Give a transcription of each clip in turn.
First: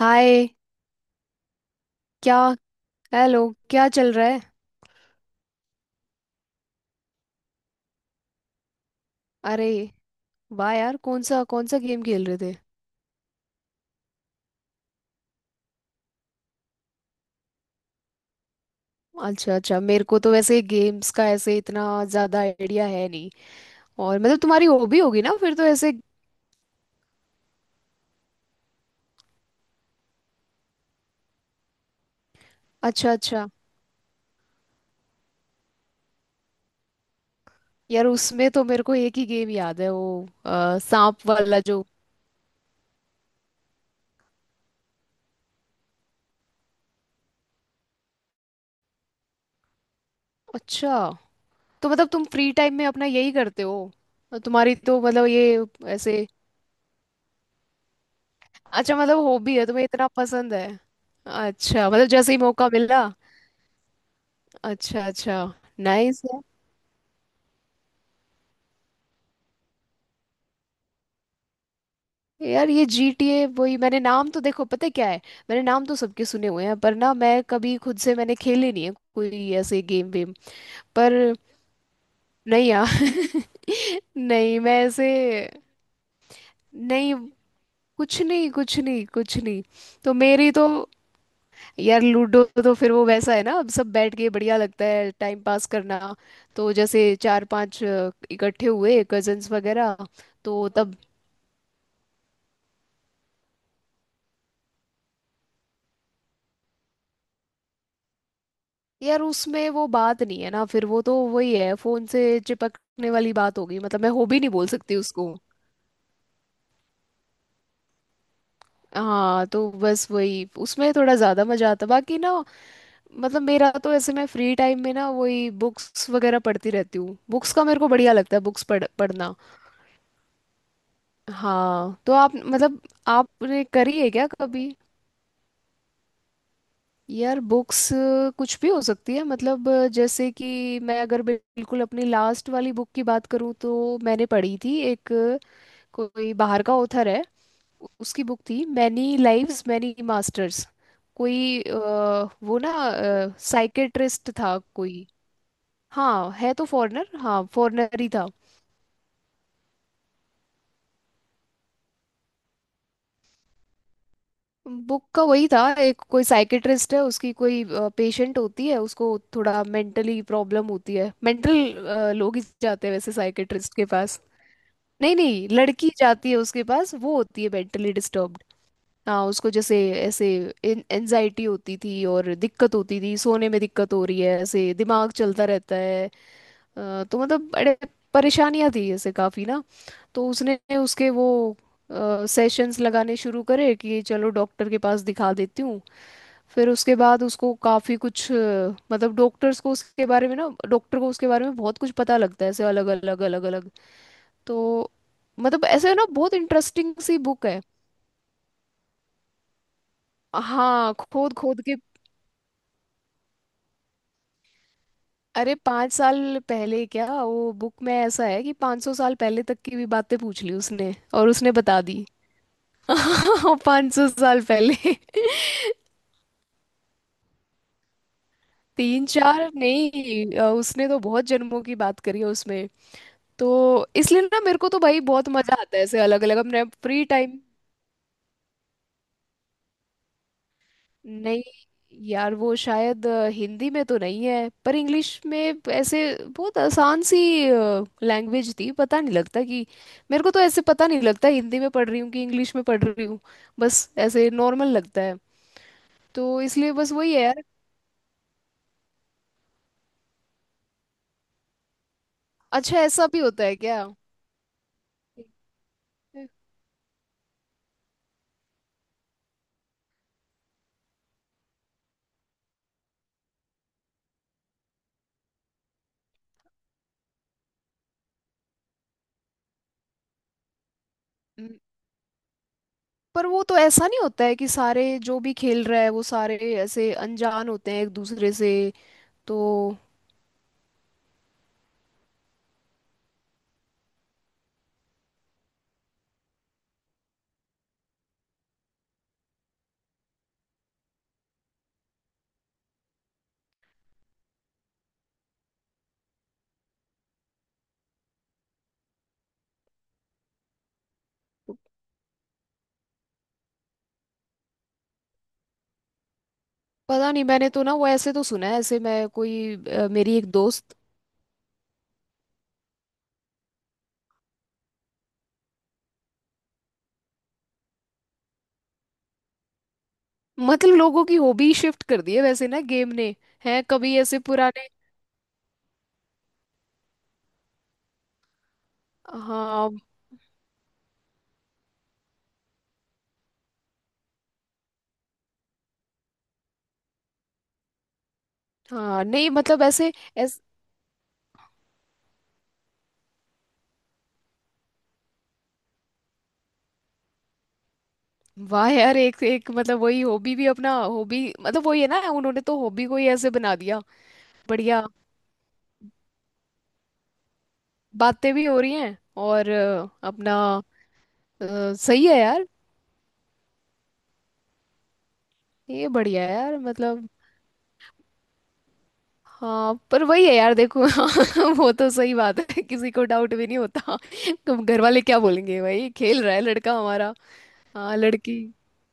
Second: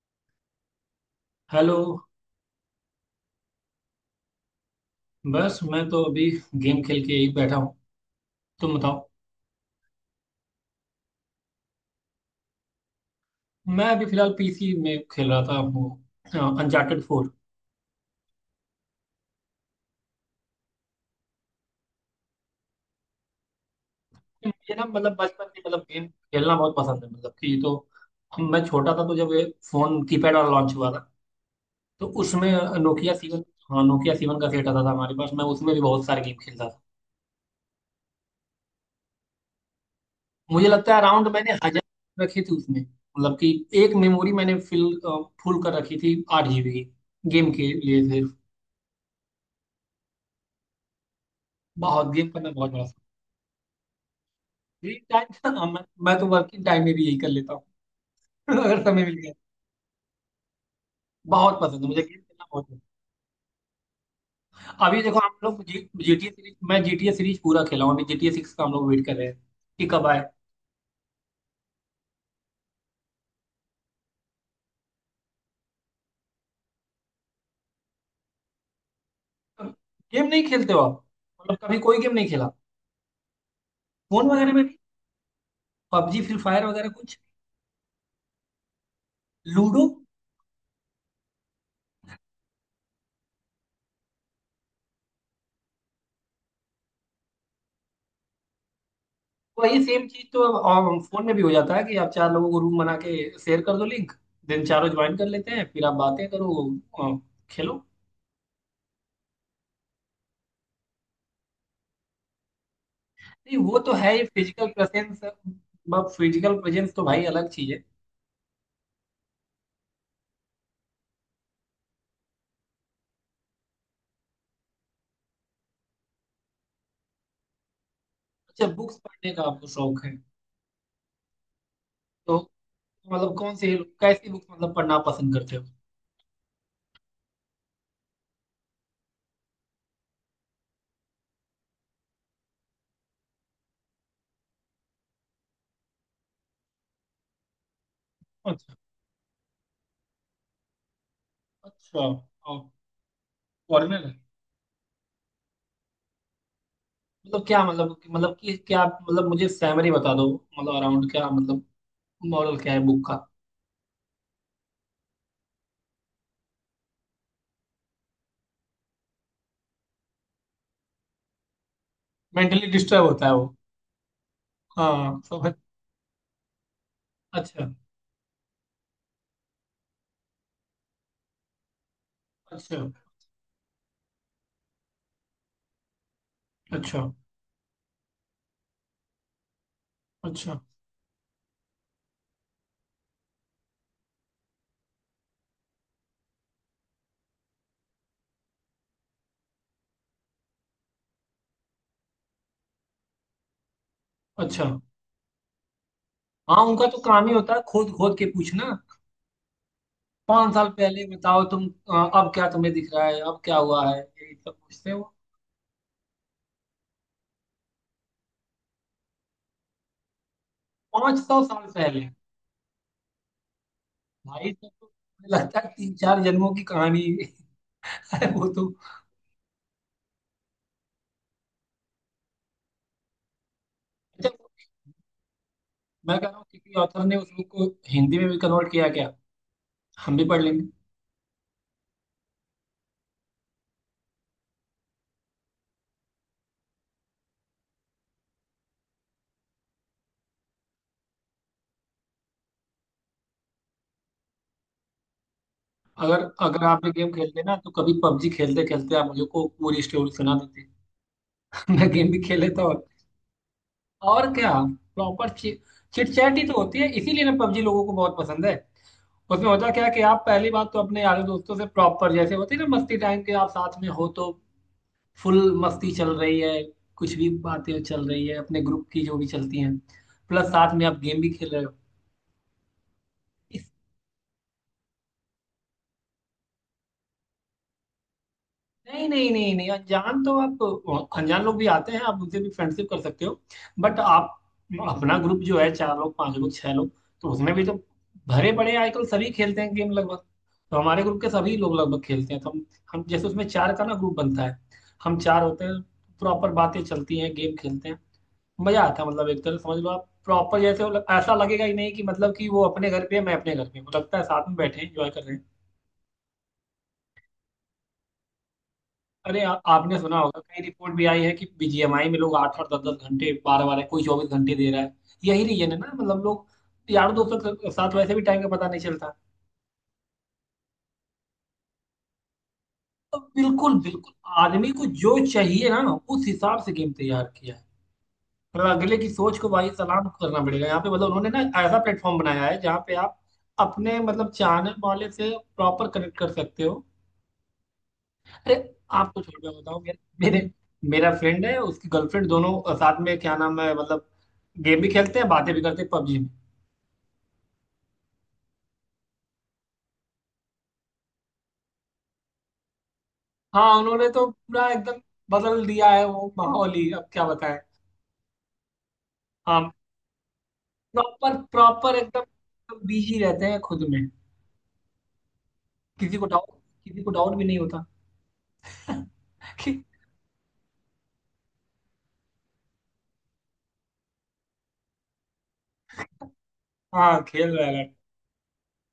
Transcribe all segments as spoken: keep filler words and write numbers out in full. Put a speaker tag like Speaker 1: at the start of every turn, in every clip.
Speaker 1: हाय।
Speaker 2: Hello.
Speaker 1: क्या hello. क्या चल रहा है?
Speaker 2: बस मैं तो अभी गेम खेल के यही बैठा हूँ। तुम बताओ।
Speaker 1: अरे, वाह यार, कौन सा कौन सा गेम खेल रहे थे?
Speaker 2: मैं अभी फिलहाल पीसी में खेल रहा था, वो अनचार्टेड फोर।
Speaker 1: अच्छा अच्छा, मेरे को तो वैसे गेम्स का ऐसे इतना ज्यादा आइडिया है नहीं। और मतलब तुम्हारी
Speaker 2: मुझे ना
Speaker 1: हॉबी
Speaker 2: मतलब
Speaker 1: होगी ना
Speaker 2: बचपन
Speaker 1: फिर
Speaker 2: से,
Speaker 1: तो
Speaker 2: मतलब
Speaker 1: ऐसे।
Speaker 2: गेम खेलना बहुत पसंद है, मतलब कि तो हम- मैं छोटा था तो जब ये फोन कीपैड वाला लॉन्च हुआ था, तो उसमें
Speaker 1: अच्छा
Speaker 2: नोकिया सीवन।
Speaker 1: अच्छा।
Speaker 2: हाँ, नोकिया सीवन का सेट आता था हमारे पास, मैं उसमें भी बहुत सारे गेम खेलता था।
Speaker 1: यार उसमें तो मेरे को एक ही गेम याद है, वो
Speaker 2: मुझे
Speaker 1: अ,
Speaker 2: लगता है
Speaker 1: सांप
Speaker 2: अराउंड मैंने
Speaker 1: वाला
Speaker 2: हज़ार
Speaker 1: जो।
Speaker 2: रखे थे उसमें, मतलब कि एक मेमोरी मैंने फिल फुल कर रखी थी आठ जी बी की, गेम के लिए सिर्फ।
Speaker 1: अच्छा, तो मतलब
Speaker 2: बहुत
Speaker 1: तुम
Speaker 2: गेम करना,
Speaker 1: फ्री
Speaker 2: बहुत
Speaker 1: टाइम
Speaker 2: बड़ा
Speaker 1: में अपना यही करते हो? तुम्हारी
Speaker 2: फ्री
Speaker 1: तो मतलब ये
Speaker 2: टाइम। मैं,
Speaker 1: ऐसे।
Speaker 2: मैं तो वर्किंग टाइम में भी यही कर लेता हूँ। अगर
Speaker 1: अच्छा,
Speaker 2: समय मिल
Speaker 1: मतलब
Speaker 2: गया।
Speaker 1: हॉबी है, तुम्हें इतना पसंद है।
Speaker 2: बहुत पसंद है
Speaker 1: अच्छा,
Speaker 2: मुझे
Speaker 1: मतलब
Speaker 2: गेम
Speaker 1: जैसे ही
Speaker 2: खेलना, बहुत
Speaker 1: मौका
Speaker 2: पसंद
Speaker 1: मिला।
Speaker 2: है। अभी
Speaker 1: अच्छा
Speaker 2: देखो हम
Speaker 1: अच्छा।
Speaker 2: लोग जी,
Speaker 1: नाइस
Speaker 2: GTA
Speaker 1: है।
Speaker 2: सीरीज, मैं जी टी ए सीरीज पूरा खेला हूँ। अभी जी टी ए सिक्स का हम लोग वेट कर रहे हैं कि कब आए।
Speaker 1: यार ये G T A, वही मैंने नाम तो देखो, पता है क्या है? मैंने नाम तो सबके सुने हुए हैं, पर ना मैं कभी खुद से मैंने खेले नहीं है कोई ऐसे गेम
Speaker 2: गेम
Speaker 1: वेम।
Speaker 2: नहीं खेलते हो आप?
Speaker 1: पर
Speaker 2: मतलब कभी कोई गेम नहीं खेला?
Speaker 1: नहीं यार।
Speaker 2: फोन वगैरह
Speaker 1: नहीं,
Speaker 2: में भी?
Speaker 1: मैं ऐसे
Speaker 2: पबजी फ्री फायर वगैरह
Speaker 1: नहीं,
Speaker 2: कुछ?
Speaker 1: कुछ नहीं, कुछ नहीं, कुछ नहीं।
Speaker 2: लूडो?
Speaker 1: तो मेरी तो, यार लूडो तो फिर वो वैसा है ना, अब सब बैठ के बढ़िया लगता है, टाइम पास करना। तो जैसे चार पांच अ, इकट्ठे हुए कजन्स
Speaker 2: वही
Speaker 1: वगैरह।
Speaker 2: सेम चीज तो
Speaker 1: तो
Speaker 2: अब
Speaker 1: तब।
Speaker 2: अब फोन में भी हो जाता है कि आप चार लोगों को रूम बना के शेयर कर दो लिंक, देन चारों ज्वाइन कर लेते हैं, फिर आप बातें करो, अ, खेलो।
Speaker 1: यार उसमें वो बात नहीं है ना, फिर वो तो वही है फोन से चिपकने वाली
Speaker 2: नहीं,
Speaker 1: बात हो
Speaker 2: वो
Speaker 1: गई,
Speaker 2: तो
Speaker 1: मतलब मैं
Speaker 2: है ही
Speaker 1: हॉबी नहीं बोल
Speaker 2: फिजिकल
Speaker 1: सकती
Speaker 2: प्रेजेंस,
Speaker 1: उसको।
Speaker 2: फिजिकल प्रेजेंस तो भाई अलग चीज है।
Speaker 1: हाँ तो बस वही उसमें थोड़ा ज्यादा मजा आता, बाकी ना। मतलब मेरा तो ऐसे, मैं फ्री टाइम में ना वही बुक्स वगैरह पढ़ती रहती हूँ, बुक्स का मेरे को बढ़िया लगता है, बुक्स
Speaker 2: अच्छा,
Speaker 1: पढ़
Speaker 2: बुक्स पढ़ने
Speaker 1: पढ़ना।
Speaker 2: का आपको शौक है?
Speaker 1: हाँ तो आप
Speaker 2: तो
Speaker 1: मतलब
Speaker 2: मतलब कौन
Speaker 1: आपने
Speaker 2: सी,
Speaker 1: करी है क्या
Speaker 2: कैसी बुक्स
Speaker 1: कभी?
Speaker 2: मतलब पढ़ना पसंद करते हो?
Speaker 1: यार बुक्स कुछ भी हो सकती है, मतलब अ, जैसे कि मैं अगर बिल्कुल अपनी लास्ट वाली बुक की बात करूँ तो मैंने पढ़ी थी एक। कोई बाहर का ऑथर है, उ- उसकी बुक थी
Speaker 2: अच्छा,
Speaker 1: मैनी लाइव्स मैनी मास्टर्स। कोई
Speaker 2: अच्छा।
Speaker 1: अ, वो
Speaker 2: और
Speaker 1: ना
Speaker 2: फॉरेनर है?
Speaker 1: साइकेट्रिस्ट था कोई। हाँ है तो फॉरेनर, हाँ
Speaker 2: मतलब क्या, मतलब
Speaker 1: फॉरेनर ही
Speaker 2: कि-
Speaker 1: था।
Speaker 2: मतलब कि क्या मतलब, मुझे सैमरी बता दो, मतलब अराउंड क्या मतलब, मॉडल क्या है बुक का?
Speaker 1: बुक का वही था, एक कोई साइकेट्रिस्ट है, उसकी कोई पेशेंट होती है उसको, थोड़ा मेंटली प्रॉब्लम होती है, मेंटल लोग ही
Speaker 2: मेंटली
Speaker 1: जाते हैं
Speaker 2: डिस्टर्ब
Speaker 1: वैसे
Speaker 2: होता है वो?
Speaker 1: साइकेट्रिस्ट के पास। नहीं
Speaker 2: हाँ,
Speaker 1: नहीं,
Speaker 2: समझ।
Speaker 1: लड़की जाती है उसके पास, वो होती है
Speaker 2: अच्छा,
Speaker 1: मेंटली डिस्टर्ब। हाँ उसको जैसे ऐसे एनजाइटी होती थी, और दिक्कत
Speaker 2: अच्छा,
Speaker 1: होती थी सोने में, दिक्कत हो रही है, ऐसे दिमाग चलता रहता है। अ,
Speaker 2: अच्छा,
Speaker 1: तो मतलब बड़े परेशानियां थी ऐसे काफी ना। तो
Speaker 2: अच्छा,
Speaker 1: उसने उसके वो सेशंस लगाने शुरू करे कि चलो डॉक्टर के पास दिखा देती हूँ। फिर उसके बाद उसको काफी कुछ अ, मतलब डॉक्टर्स को उसके बारे में ना, डॉक्टर को उसके बारे में बहुत कुछ पता लगता है, ऐसे अलग अलग अलग अलग।
Speaker 2: अच्छा।
Speaker 1: तो मतलब ऐसे ना बहुत
Speaker 2: हाँ, उनका
Speaker 1: इंटरेस्टिंग
Speaker 2: तो
Speaker 1: सी
Speaker 2: काम ही
Speaker 1: बुक
Speaker 2: होता
Speaker 1: है।
Speaker 2: है खोद खोद के पूछना। पाँच साल
Speaker 1: हाँ
Speaker 2: पहले
Speaker 1: खोद
Speaker 2: बताओ
Speaker 1: खोद
Speaker 2: तुम,
Speaker 1: के।
Speaker 2: अ, अब क्या तुम्हें दिख रहा है, अब क्या हुआ है, ये सब पूछते हो।
Speaker 1: अरे पाँच साल पहले क्या, वो बुक में ऐसा है कि पाँच सौ साल पहले तक की भी बातें पूछ ली उसने,
Speaker 2: पाँच
Speaker 1: और
Speaker 2: सौ
Speaker 1: उसने
Speaker 2: साल
Speaker 1: बता दी।
Speaker 2: पहले?
Speaker 1: पाँच सौ साल
Speaker 2: भाई साहब,
Speaker 1: पहले।
Speaker 2: तो मुझे लगता है तीन चार जन्मों की कहानी है वो तो।
Speaker 1: तीन चार नहीं, अ, उसने तो बहुत जन्मों की बात करी है उसमें। तो इसलिए
Speaker 2: अच्छा,
Speaker 1: ना मेरे को तो भाई बहुत मजा आता है, ऐसे
Speaker 2: मैं
Speaker 1: अलग
Speaker 2: कह रहा
Speaker 1: अलग,
Speaker 2: हूँ
Speaker 1: अपने
Speaker 2: किसी
Speaker 1: फ्री
Speaker 2: ऑथर ने उस
Speaker 1: टाइम।
Speaker 2: बुक को हिंदी में भी कन्वर्ट किया क्या? हम भी पढ़ लेंगे।
Speaker 1: नहीं यार, वो शायद अ, हिंदी में तो नहीं है, पर इंग्लिश में ऐसे बहुत आसान सी लैंग्वेज थी, पता नहीं लगता कि मेरे को तो ऐसे पता नहीं लगता हिंदी में पढ़ रही हूँ कि इंग्लिश में पढ़ रही हूँ, बस ऐसे नॉर्मल लगता है।
Speaker 2: अगर
Speaker 1: तो
Speaker 2: अगर
Speaker 1: इसलिए
Speaker 2: आप ये
Speaker 1: बस
Speaker 2: गेम
Speaker 1: वही है
Speaker 2: खेलते
Speaker 1: यार।
Speaker 2: ना, तो कभी पबजी खेलते खेलते आप मुझे को पूरी स्टोरी सुना देते। मैं गेम भी खेल लेता
Speaker 1: अच्छा,
Speaker 2: और,
Speaker 1: ऐसा भी होता है क्या?
Speaker 2: और क्या, प्रॉपर चिट चैट ही तो होती है, इसीलिए ना पबजी लोगों को बहुत पसंद है। उसमें होता क्या है कि आप पहली बात तो अपने यारों दोस्तों से प्रॉपर, जैसे होती है ना मस्ती, टाइम के आप साथ में हो तो फुल मस्ती चल रही है, कुछ भी बातें चल रही है अपने ग्रुप की जो भी चलती हैं, प्लस साथ में आप गेम भी खेल
Speaker 1: न-
Speaker 2: रहे हो।
Speaker 1: पर वो तो
Speaker 2: इस
Speaker 1: ऐसा नहीं होता है कि सारे जो भी खेल रहा है वो सारे ऐसे अनजान होते हैं एक दूसरे से।
Speaker 2: नहीं नहीं
Speaker 1: तो
Speaker 2: नहीं नहीं, अनजान तो आप, अनजान लोग भी आते हैं, आप उनसे भी फ्रेंडशिप कर सकते हो। बट आप अपना ग्रुप जो है, चार लोग पांच लोग छह लोग, तो उसमें भी तो भरे पड़े हैं, आजकल सभी खेलते हैं गेम लगभग। तो हमारे ग्रुप के सभी लोग लगभग खेलते हैं, तो हम हम जैसे उसमें चार का ना ग्रुप बनता है, हम चार होते हैं। प्रॉपर बातें चलती हैं, गेम खेलते हैं, मजा आता है। मतलब एक तरह से समझ लो आप, प्रॉपर जैसे वो लग- ऐसा लगेगा ही नहीं कि मतलब कि वो अपने घर पे है, मैं अपने घर पे हूँ। लगता है साथ में बैठे हैं, एंजॉय कर रहे हैं।
Speaker 1: पता नहीं, मैंने तो ना वो ऐसे तो सुना है, ऐसे मैं
Speaker 2: अरे आ,
Speaker 1: कोई अ,
Speaker 2: आपने
Speaker 1: मेरी
Speaker 2: सुना
Speaker 1: एक
Speaker 2: होगा, कई
Speaker 1: दोस्त।
Speaker 2: रिपोर्ट भी आई है कि बी जी एम आई में लोग आठ आठ दस दस घंटे, बारह बारह, कोई चौबीस घंटे दे रहा है। यही रीजन है ना, मतलब लोग, यार दोस्तों के साथ वैसे भी टाइम का पता नहीं चलता।
Speaker 1: मतलब लोगों की हॉबी शिफ्ट कर दी है वैसे ना गेम ने।
Speaker 2: तो
Speaker 1: है
Speaker 2: बिल्कुल
Speaker 1: कभी
Speaker 2: बिल्कुल।
Speaker 1: ऐसे पुराने।
Speaker 2: आदमी को जो चाहिए ना, उस हिसाब से गेम तैयार किया है। मतलब अगले की सोच को भाई
Speaker 1: हाँ
Speaker 2: सलाम करना पड़ेगा यहाँ पे, मतलब उन्होंने ना ऐसा प्लेटफॉर्म बनाया है जहाँ पे आप अपने मतलब चाहने वाले से प्रॉपर कनेक्ट कर सकते हो। अरे,
Speaker 1: हाँ।
Speaker 2: आपको
Speaker 1: नहीं
Speaker 2: छोड़ मैं
Speaker 1: मतलब
Speaker 2: बताऊं, मेरे
Speaker 1: ऐसे। ऐस
Speaker 2: मेरे- मेरा फ्रेंड है, उसकी गर्लफ्रेंड, दोनों साथ में, क्या नाम है मतलब, गेम भी खेलते हैं बातें भी करते हैं पबजी में।
Speaker 1: वाह यार, एक एक मतलब वही हॉबी भी अपना, हॉबी मतलब वही है ना, उन्होंने तो हॉबी को ही ऐसे बना
Speaker 2: हाँ
Speaker 1: दिया।
Speaker 2: उन्होंने तो पूरा
Speaker 1: बढ़िया।
Speaker 2: एकदम बदल दिया है वो माहौल ही, अब क्या बताएं।
Speaker 1: बातें भी हो रही हैं और
Speaker 2: हाँ,
Speaker 1: अ, अपना।
Speaker 2: प्रॉपर
Speaker 1: अ,
Speaker 2: प्रॉपर
Speaker 1: सही है यार।
Speaker 2: एकदम बिजी रहते हैं खुद में।
Speaker 1: ये
Speaker 2: किसी को
Speaker 1: बढ़िया है
Speaker 2: डाउट
Speaker 1: यार
Speaker 2: किसी
Speaker 1: मतलब।
Speaker 2: को डाउट भी नहीं होता।
Speaker 1: हाँ
Speaker 2: कि
Speaker 1: पर वही है यार देखो। हाँ, वो तो सही बात है, किसी को डाउट भी नहीं होता। तुम घर वाले क्या बोलेंगे, भाई खेल रहा है लड़का हमारा।
Speaker 2: हाँ, खेल रहा है।
Speaker 1: हाँ लड़की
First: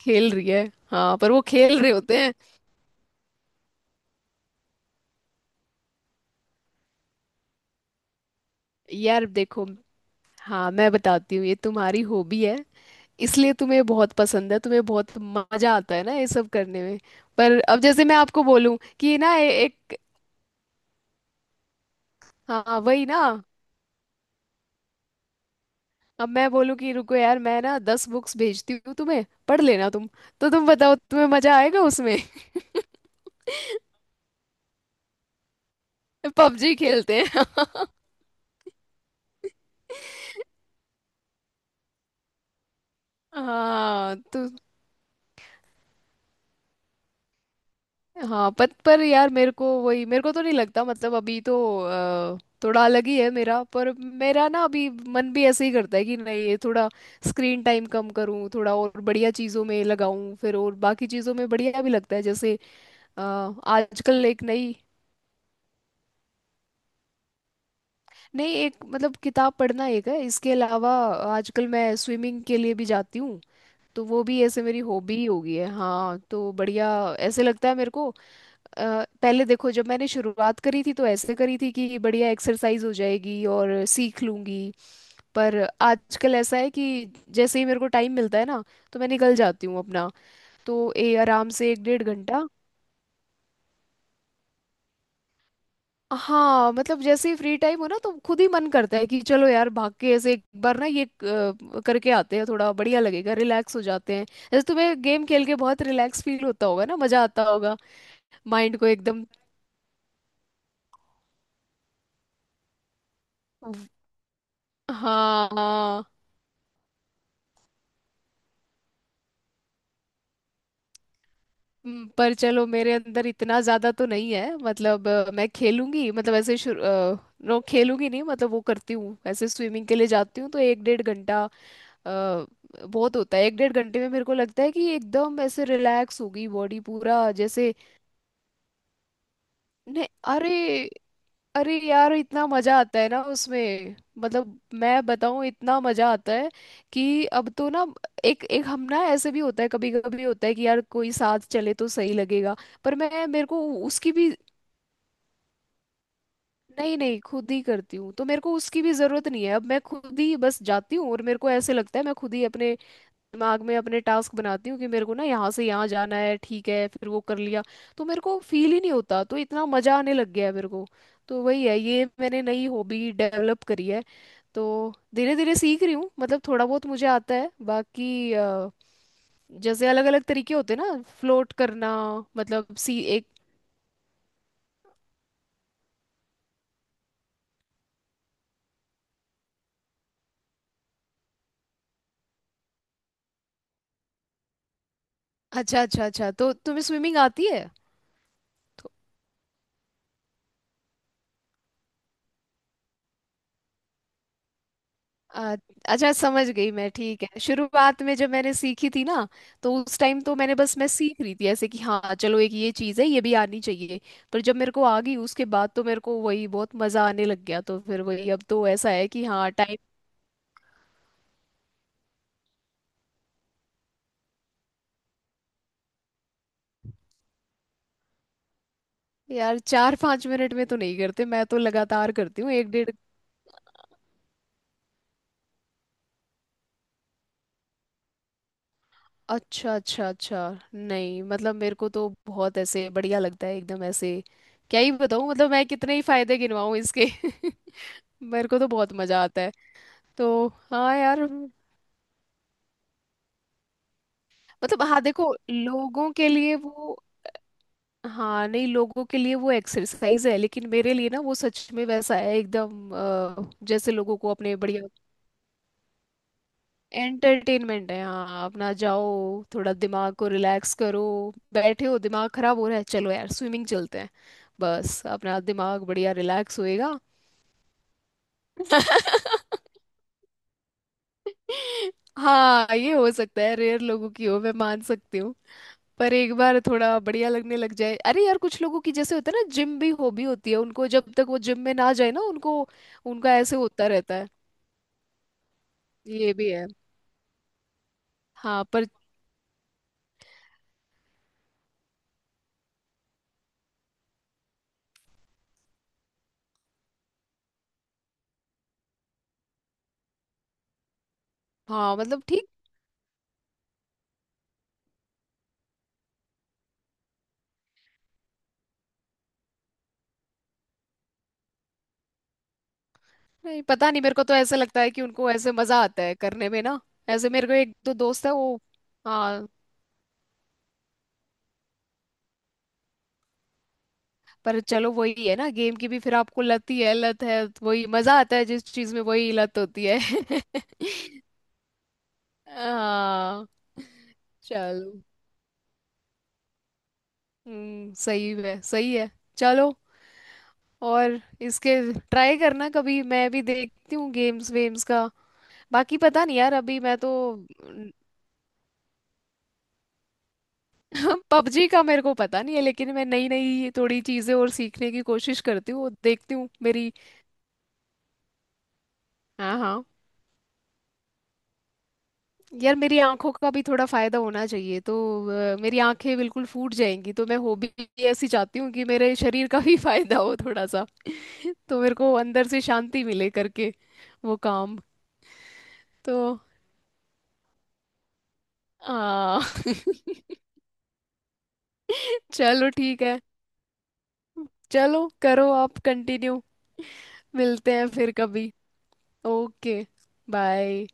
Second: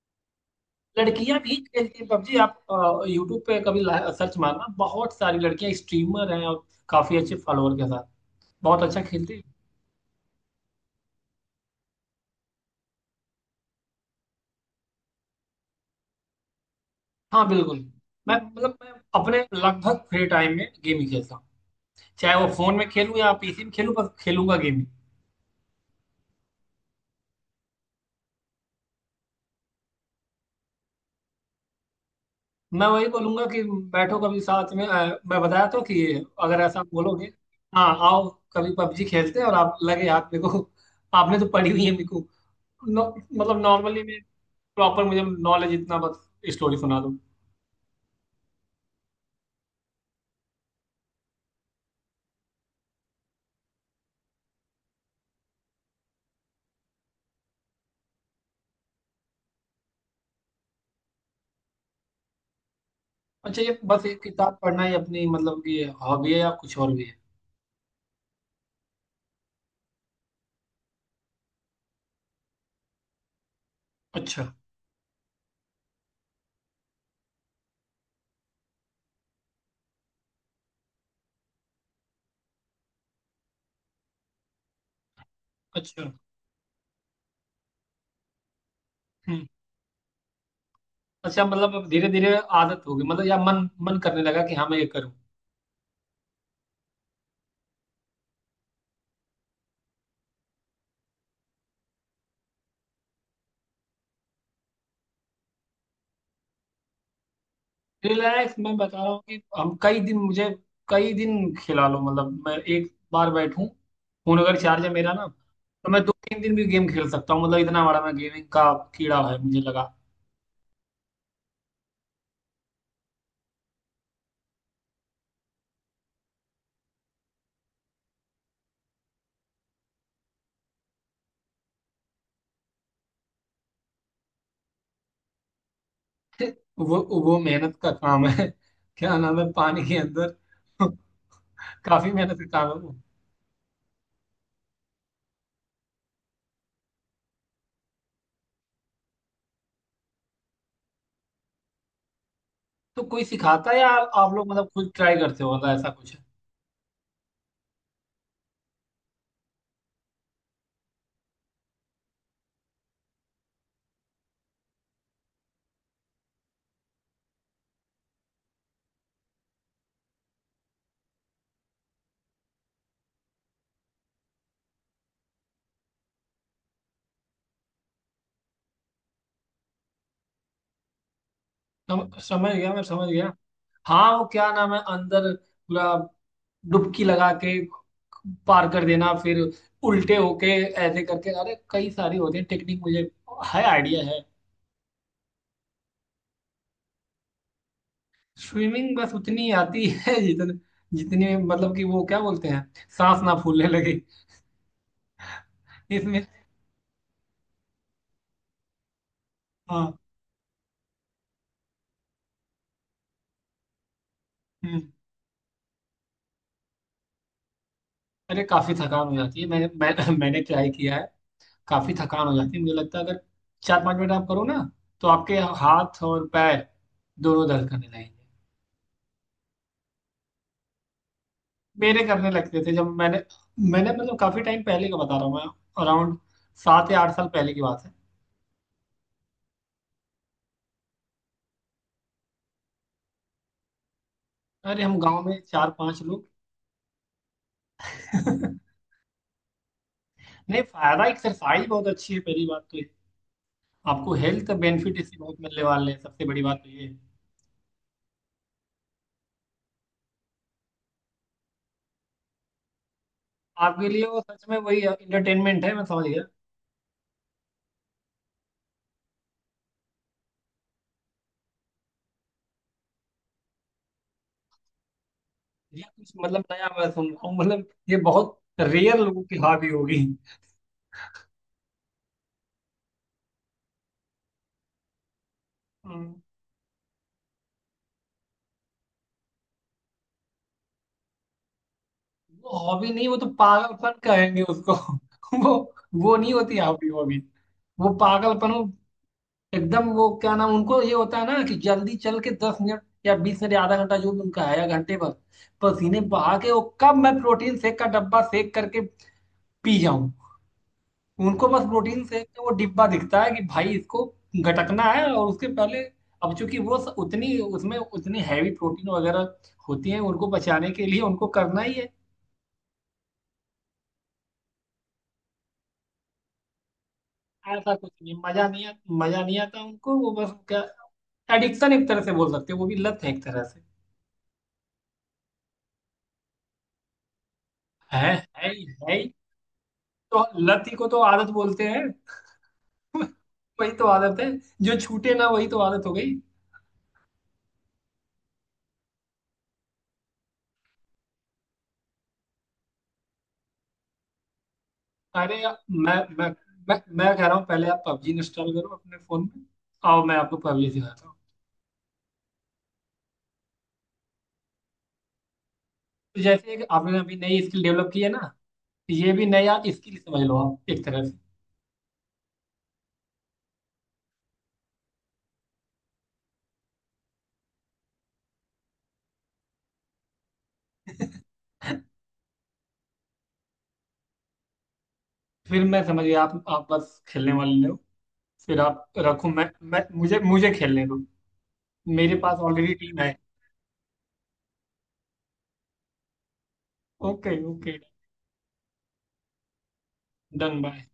Speaker 1: खेल रही है। हाँ पर
Speaker 2: लड़कियां
Speaker 1: वो
Speaker 2: भी
Speaker 1: खेल रहे
Speaker 2: खेलती हैं
Speaker 1: होते हैं।
Speaker 2: पबजी। आप यूट्यूब पे कभी सर्च मारना, बहुत सारी लड़कियां स्ट्रीमर हैं, और काफी अच्छे फॉलोअर के साथ बहुत अच्छा
Speaker 1: यार
Speaker 2: खेलती।
Speaker 1: देखो, हाँ मैं बताती हूँ, ये तुम्हारी हॉबी है, इसलिए तुम्हें बहुत पसंद है, तुम्हें बहुत मजा आता है ना ये सब करने में।
Speaker 2: हाँ
Speaker 1: पर
Speaker 2: बिल्कुल।
Speaker 1: अब जैसे मैं
Speaker 2: मैं
Speaker 1: आपको
Speaker 2: मतलब
Speaker 1: बोलूँ
Speaker 2: मैं
Speaker 1: कि ना
Speaker 2: अपने
Speaker 1: ए-
Speaker 2: लगभग
Speaker 1: एक।
Speaker 2: फ्री टाइम में गेम ही खेलता हूँ, चाहे वो फोन
Speaker 1: हाँ
Speaker 2: में
Speaker 1: वही
Speaker 2: खेलूँ
Speaker 1: ना,
Speaker 2: या पीसी में खेलूँ, बस खेलूंगा गेम ही।
Speaker 1: अब मैं बोलूँ कि रुको यार, मैं ना दस बुक्स भेजती हूँ तुम्हें, पढ़ लेना तुम। तो तुम बताओ तुम्हें मजा आएगा उसमें?
Speaker 2: मैं वही बोलूंगा कि बैठो कभी साथ में, अ, मैं बताया तो कि, अगर
Speaker 1: पबजी
Speaker 2: ऐसा
Speaker 1: खेलते
Speaker 2: बोलोगे,
Speaker 1: हैं।
Speaker 2: हाँ आओ कभी पबजी खेलते हैं, और आप लगे हाथ मेरे को, आपने तो पढ़ी हुई है, मेरे को नो- मतलब नॉर्मली
Speaker 1: हाँ
Speaker 2: मैं
Speaker 1: तो।
Speaker 2: प्रॉपर, मुझे नॉलेज इतना, बस स्टोरी सुना दो।
Speaker 1: हाँ पर पर यार मेरे को वही, मेरे को तो नहीं लगता मतलब अभी तो अ, थोड़ा अलग ही है मेरा, पर मेरा ना अभी मन भी ऐसे ही करता है कि नहीं ये थोड़ा स्क्रीन टाइम कम करूँ, थोड़ा और बढ़िया चीज़ों में लगाऊँ फिर, और बाकी चीज़ों में बढ़िया भी लगता है, जैसे अ,
Speaker 2: अच्छा, ये बस एक
Speaker 1: आजकल एक
Speaker 2: किताब
Speaker 1: नई।
Speaker 2: पढ़ना ही अपनी मतलब कि हॉबी है, या कुछ और भी है?
Speaker 1: नहीं एक मतलब किताब पढ़ना एक है, इसके अलावा आजकल मैं स्विमिंग के लिए भी जाती हूँ, तो वो भी
Speaker 2: अच्छा,
Speaker 1: ऐसे मेरी हॉबी ही हो गई है, हाँ तो बढ़िया ऐसे लगता है मेरे को। अ, पहले देखो जब मैंने शुरुआत करी थी तो ऐसे करी थी कि बढ़िया एक्सरसाइज हो जाएगी और सीख लूंगी, पर
Speaker 2: अच्छा।
Speaker 1: आजकल ऐसा है कि जैसे ही मेरे को टाइम मिलता है ना, तो मैं निकल
Speaker 2: हम्म।
Speaker 1: जाती हूँ अपना। तो ए
Speaker 2: अच्छा,
Speaker 1: आराम से एक
Speaker 2: मतलब
Speaker 1: डेढ़
Speaker 2: धीरे धीरे
Speaker 1: घंटा।
Speaker 2: आदत होगी, मतलब या मन मन करने लगा कि हाँ मैं ये करूँ।
Speaker 1: हाँ मतलब जैसे ही फ्री टाइम हो ना तो खुद ही मन करता है कि चलो यार, भाग के ऐसे एक बार ना ये अ, करके आते हैं, थोड़ा बढ़िया लगेगा, रिलैक्स हो जाते हैं, जैसे तुम्हें गेम खेल के बहुत रिलैक्स फील होता होगा ना, मजा आता होगा,
Speaker 2: रिलैक्स, मैं
Speaker 1: माइंड को
Speaker 2: बता रहा हूँ
Speaker 1: एकदम।
Speaker 2: कि हम कई दिन मुझे, कई दिन खिला लो मतलब, मैं एक बार बैठूं, फोन अगर चार्ज है मेरा ना,
Speaker 1: हाँ
Speaker 2: तो मैं
Speaker 1: हाँ।
Speaker 2: दो तीन दिन भी गेम खेल सकता हूँ। मतलब इतना बड़ा मैं गेमिंग का कीड़ा है, मुझे लगा।
Speaker 1: हम्म, पर चलो मेरे अंदर इतना ज्यादा तो नहीं है, मतलब अ, मैं खेलूंगी मतलब ऐसे शुरू अ, नो खेलूंगी नहीं, मतलब वो करती हूँ ऐसे, स्विमिंग के लिए जाती हूँ तो एक डेढ़ घंटा अ, बहुत होता है, एक डेढ़ घंटे में मेरे को लगता है कि एकदम ऐसे रिलैक्स हो गई बॉडी
Speaker 2: वो
Speaker 1: पूरा
Speaker 2: वो
Speaker 1: जैसे।
Speaker 2: मेहनत का काम है। क्या नाम है, पानी के
Speaker 1: ने
Speaker 2: अंदर?
Speaker 1: अरे, अरे
Speaker 2: काफी
Speaker 1: यार
Speaker 2: मेहनत का
Speaker 1: इतना
Speaker 2: काम
Speaker 1: मजा
Speaker 2: है वो।
Speaker 1: आता है ना उसमें, मतलब मैं बताऊं इतना मजा आता है कि अब तो ना एक एक हम ना ऐसे भी होता है, कभी कभी होता है कि यार कोई साथ चले तो सही लगेगा। पर
Speaker 2: तो कोई
Speaker 1: मैं, मेरे को
Speaker 2: सिखाता है या
Speaker 1: उसकी
Speaker 2: आप
Speaker 1: भी,
Speaker 2: आप लोग मतलब खुद ट्राई करते हो, मतलब ऐसा कुछ है?
Speaker 1: नहीं नहीं खुद ही करती हूँ तो मेरे को उसकी भी जरूरत नहीं है, अब मैं खुद ही बस जाती हूँ और मेरे को ऐसे लगता है मैं खुद ही अपने दिमाग में अपने टास्क बनाती हूँ कि मेरे को ना यहाँ से यहाँ जाना है, ठीक है फिर वो कर लिया, तो मेरे को फील ही नहीं होता, तो इतना मजा आने लग गया है मेरे को। तो वही है, ये मैंने नई हॉबी डेवलप करी है। तो धीरे धीरे सीख रही हूँ मतलब, थोड़ा बहुत मुझे आता है, बाकी अ, जैसे अलग अलग तरीके होते हैं ना फ्लोट करना,
Speaker 2: सम- समझ गया,
Speaker 1: मतलब
Speaker 2: मैं
Speaker 1: सी
Speaker 2: समझ
Speaker 1: एक।
Speaker 2: गया। हाँ, वो क्या नाम है, अंदर पूरा डुबकी लगा के पार कर देना, फिर उल्टे होके ऐसे करके, अरे कई सारी होती है टेक्निक, मुझे है आइडिया है।
Speaker 1: अच्छा अच्छा अच्छा, तो तुम्हें स्विमिंग आती है? तो
Speaker 2: स्विमिंग बस उतनी आती है जितने, जितनी मतलब कि, वो क्या बोलते हैं, सांस ना फूलने लगे
Speaker 1: अ- अच्छा
Speaker 2: इसमें।
Speaker 1: समझ गई मैं, ठीक है शुरुआत में जब मैंने सीखी थी ना तो
Speaker 2: हाँ।
Speaker 1: उस टाइम तो मैंने बस मैं सीख रही थी ऐसे कि हाँ चलो एक ये चीज़ है, ये भी आनी चाहिए, पर जब मेरे को
Speaker 2: हम्म।
Speaker 1: आ गई उसके बाद तो मेरे को वही बहुत मज़ा आने लग गया, तो फिर वही
Speaker 2: अरे
Speaker 1: अब तो
Speaker 2: काफी
Speaker 1: ऐसा
Speaker 2: थकान
Speaker 1: है
Speaker 2: हो
Speaker 1: कि
Speaker 2: जाती है।
Speaker 1: हाँ
Speaker 2: मैंने
Speaker 1: टाइम।
Speaker 2: मैं, मैंने ट्राई किया है, काफी थकान हो जाती है। मुझे लगता है अगर चार पांच मिनट आप करो ना, तो आपके हाथ और पैर दोनों दर्द करने लगेंगे।
Speaker 1: यार चार पाँच मिनट में तो नहीं करते, मैं तो
Speaker 2: मेरे
Speaker 1: लगातार
Speaker 2: करने
Speaker 1: करती हूँ
Speaker 2: लगते
Speaker 1: एक
Speaker 2: थे जब
Speaker 1: डेढ़।
Speaker 2: मैंने, मैंने मतलब काफी टाइम पहले का बता रहा हूँ मैं, अराउंड सात या आठ साल पहले की बात है।
Speaker 1: अच्छा अच्छा अच्छा। नहीं मतलब मेरे को तो बहुत ऐसे बढ़िया लगता है, एकदम ऐसे क्या
Speaker 2: अरे
Speaker 1: ही
Speaker 2: हम गांव
Speaker 1: बताऊँ,
Speaker 2: में
Speaker 1: मतलब मैं
Speaker 2: चार
Speaker 1: कितने
Speaker 2: पांच
Speaker 1: ही
Speaker 2: लोग।
Speaker 1: फायदे गिनवाऊँ इसके। मेरे को तो बहुत मज़ा आता है। तो
Speaker 2: नहीं,
Speaker 1: हाँ
Speaker 2: फायदा,
Speaker 1: यार। हम्म,
Speaker 2: एक्सरसाइज बहुत अच्छी है पहली बात तो ये। आपको हेल्थ
Speaker 1: मतलब
Speaker 2: बेनिफिट
Speaker 1: हाँ
Speaker 2: इससे
Speaker 1: देखो
Speaker 2: बहुत मिलने वाले हैं,
Speaker 1: लोगों
Speaker 2: सबसे
Speaker 1: के
Speaker 2: बड़ी
Speaker 1: लिए
Speaker 2: बात तो ये है।
Speaker 1: वो। हाँ नहीं, लोगों के लिए वो एक्सरसाइज है, लेकिन मेरे लिए ना वो सच में वैसा है एकदम अ,
Speaker 2: आपके
Speaker 1: जैसे
Speaker 2: लिए
Speaker 1: लोगों
Speaker 2: वो
Speaker 1: को
Speaker 2: सच
Speaker 1: अपने
Speaker 2: में वही
Speaker 1: बढ़िया
Speaker 2: इंटरटेनमेंट है, मैं समझ गया।
Speaker 1: एंटरटेनमेंट है, हाँ अपना जाओ थोड़ा दिमाग को रिलैक्स करो, बैठे हो दिमाग खराब हो रहा है, चलो यार स्विमिंग चलते हैं, बस अपना
Speaker 2: ये
Speaker 1: दिमाग
Speaker 2: कुछ
Speaker 1: बढ़िया
Speaker 2: मतलब
Speaker 1: रिलैक्स
Speaker 2: नया मैं
Speaker 1: होएगा।
Speaker 2: सुन रहा हूँ, मतलब ये बहुत रेयर लोगों की हॉबी होगी।
Speaker 1: हाँ, ये हो सकता है रेयर लोगों की हो, मैं मान सकती हूँ।
Speaker 2: हम्म।
Speaker 1: पर एक बार थोड़ा बढ़िया लगने लग जाए, अरे यार कुछ लोगों की जैसे होता है ना जिम भी हॉबी होती है उनको, जब तक वो जिम में ना जाए ना
Speaker 2: वो
Speaker 1: उनको,
Speaker 2: हॉबी नहीं, वो तो
Speaker 1: उनका ऐसे होता
Speaker 2: पागलपन
Speaker 1: रहता है।
Speaker 2: कहेंगे उसको। वो वो नहीं
Speaker 1: ये भी
Speaker 2: होती
Speaker 1: है।
Speaker 2: हॉबी, हॉबी वो पागलपन, वो
Speaker 1: हाँ पर।
Speaker 2: एकदम वो क्या नाम, उनको ये होता है ना कि जल्दी चल के दस मिनट या बीस मिनट या आधा घंटा जो भी उनका है या घंटे भर पसीने बहा के, वो कब मैं प्रोटीन शेक का डब्बा शेक करके पी जाऊं। उनको बस
Speaker 1: हाँ
Speaker 2: प्रोटीन
Speaker 1: मतलब
Speaker 2: शेक का
Speaker 1: ठीक।
Speaker 2: वो डिब्बा दिखता है कि भाई इसको घटकना है, और उसके पहले, अब चूंकि वो स- उतनी उसमें उतनी हैवी प्रोटीन वगैरह होती है, उनको बचाने के लिए उनको करना ही है।
Speaker 1: नहीं पता नहीं, मेरे को तो ऐसा लगता है कि उनको ऐसे मजा आता है करने में ना, ऐसे मेरे को
Speaker 2: ऐसा
Speaker 1: एक
Speaker 2: कुछ
Speaker 1: दो
Speaker 2: नहीं,
Speaker 1: दोस्त है
Speaker 2: मजा
Speaker 1: वो।
Speaker 2: नहीं आ, मजा नहीं
Speaker 1: हाँ
Speaker 2: आता उनको, वो बस क्या, एडिक्शन एक तरह से बोल सकते हैं, वो भी लत है एक तरह से।
Speaker 1: पर चलो, वही है ना, गेम की भी फिर आपको लत ही है, लत है वही
Speaker 2: है।
Speaker 1: मजा आता है
Speaker 2: है।
Speaker 1: जिस चीज
Speaker 2: है।
Speaker 1: में वही लत होती है।
Speaker 2: तो लत ही को तो आदत बोलते हैं।
Speaker 1: हाँ
Speaker 2: वही तो आदत है, जो
Speaker 1: चलो।
Speaker 2: छूटे ना वही तो आदत हो गई।
Speaker 1: हम्म सही है सही है। चलो। और इसके ट्राई करना कभी, मैं भी देखती हूँ गेम्स वेम्स का,
Speaker 2: अरे या- मैं
Speaker 1: बाकी पता
Speaker 2: मैं
Speaker 1: नहीं यार अभी
Speaker 2: मैं
Speaker 1: मैं तो।
Speaker 2: मैं कह रहा हूँ पहले आप पबजी इंस्टॉल करो अपने फोन में, आओ मैं आपको पबजी सिखाता हूँ।
Speaker 1: पबजी का मेरे को पता नहीं है, लेकिन मैं नई नई थोड़ी चीजें और सीखने की कोशिश करती हूँ,
Speaker 2: तो
Speaker 1: देखती हूँ
Speaker 2: जैसे एक
Speaker 1: मेरी।
Speaker 2: आपने अभी नई स्किल डेवलप की है ना, ये भी
Speaker 1: हाँ
Speaker 2: नया
Speaker 1: हाँ।
Speaker 2: स्किल समझ लो आप एक तरह से।
Speaker 1: यार मेरी आंखों का भी थोड़ा फायदा होना चाहिए, तो अ, मेरी आंखें बिल्कुल फूट जाएंगी तो, मैं हॉबी ऐसी चाहती हूँ कि मेरे शरीर का भी फायदा हो थोड़ा सा, तो मेरे को अंदर से शांति मिले करके वो काम।
Speaker 2: फिर मैं समझ गया,
Speaker 1: तो
Speaker 2: आप आप बस खेलने वाले हो, फिर आप रखो,
Speaker 1: आ,
Speaker 2: मैं मैं मुझे मुझे खेलने दो। मेरे पास
Speaker 1: चलो
Speaker 2: ऑलरेडी टीम
Speaker 1: ठीक
Speaker 2: है।
Speaker 1: है। चलो करो आप कंटिन्यू।
Speaker 2: ओके,
Speaker 1: मिलते
Speaker 2: ओके।
Speaker 1: हैं फिर कभी। ओके।
Speaker 2: Done, bye.
Speaker 1: बाय।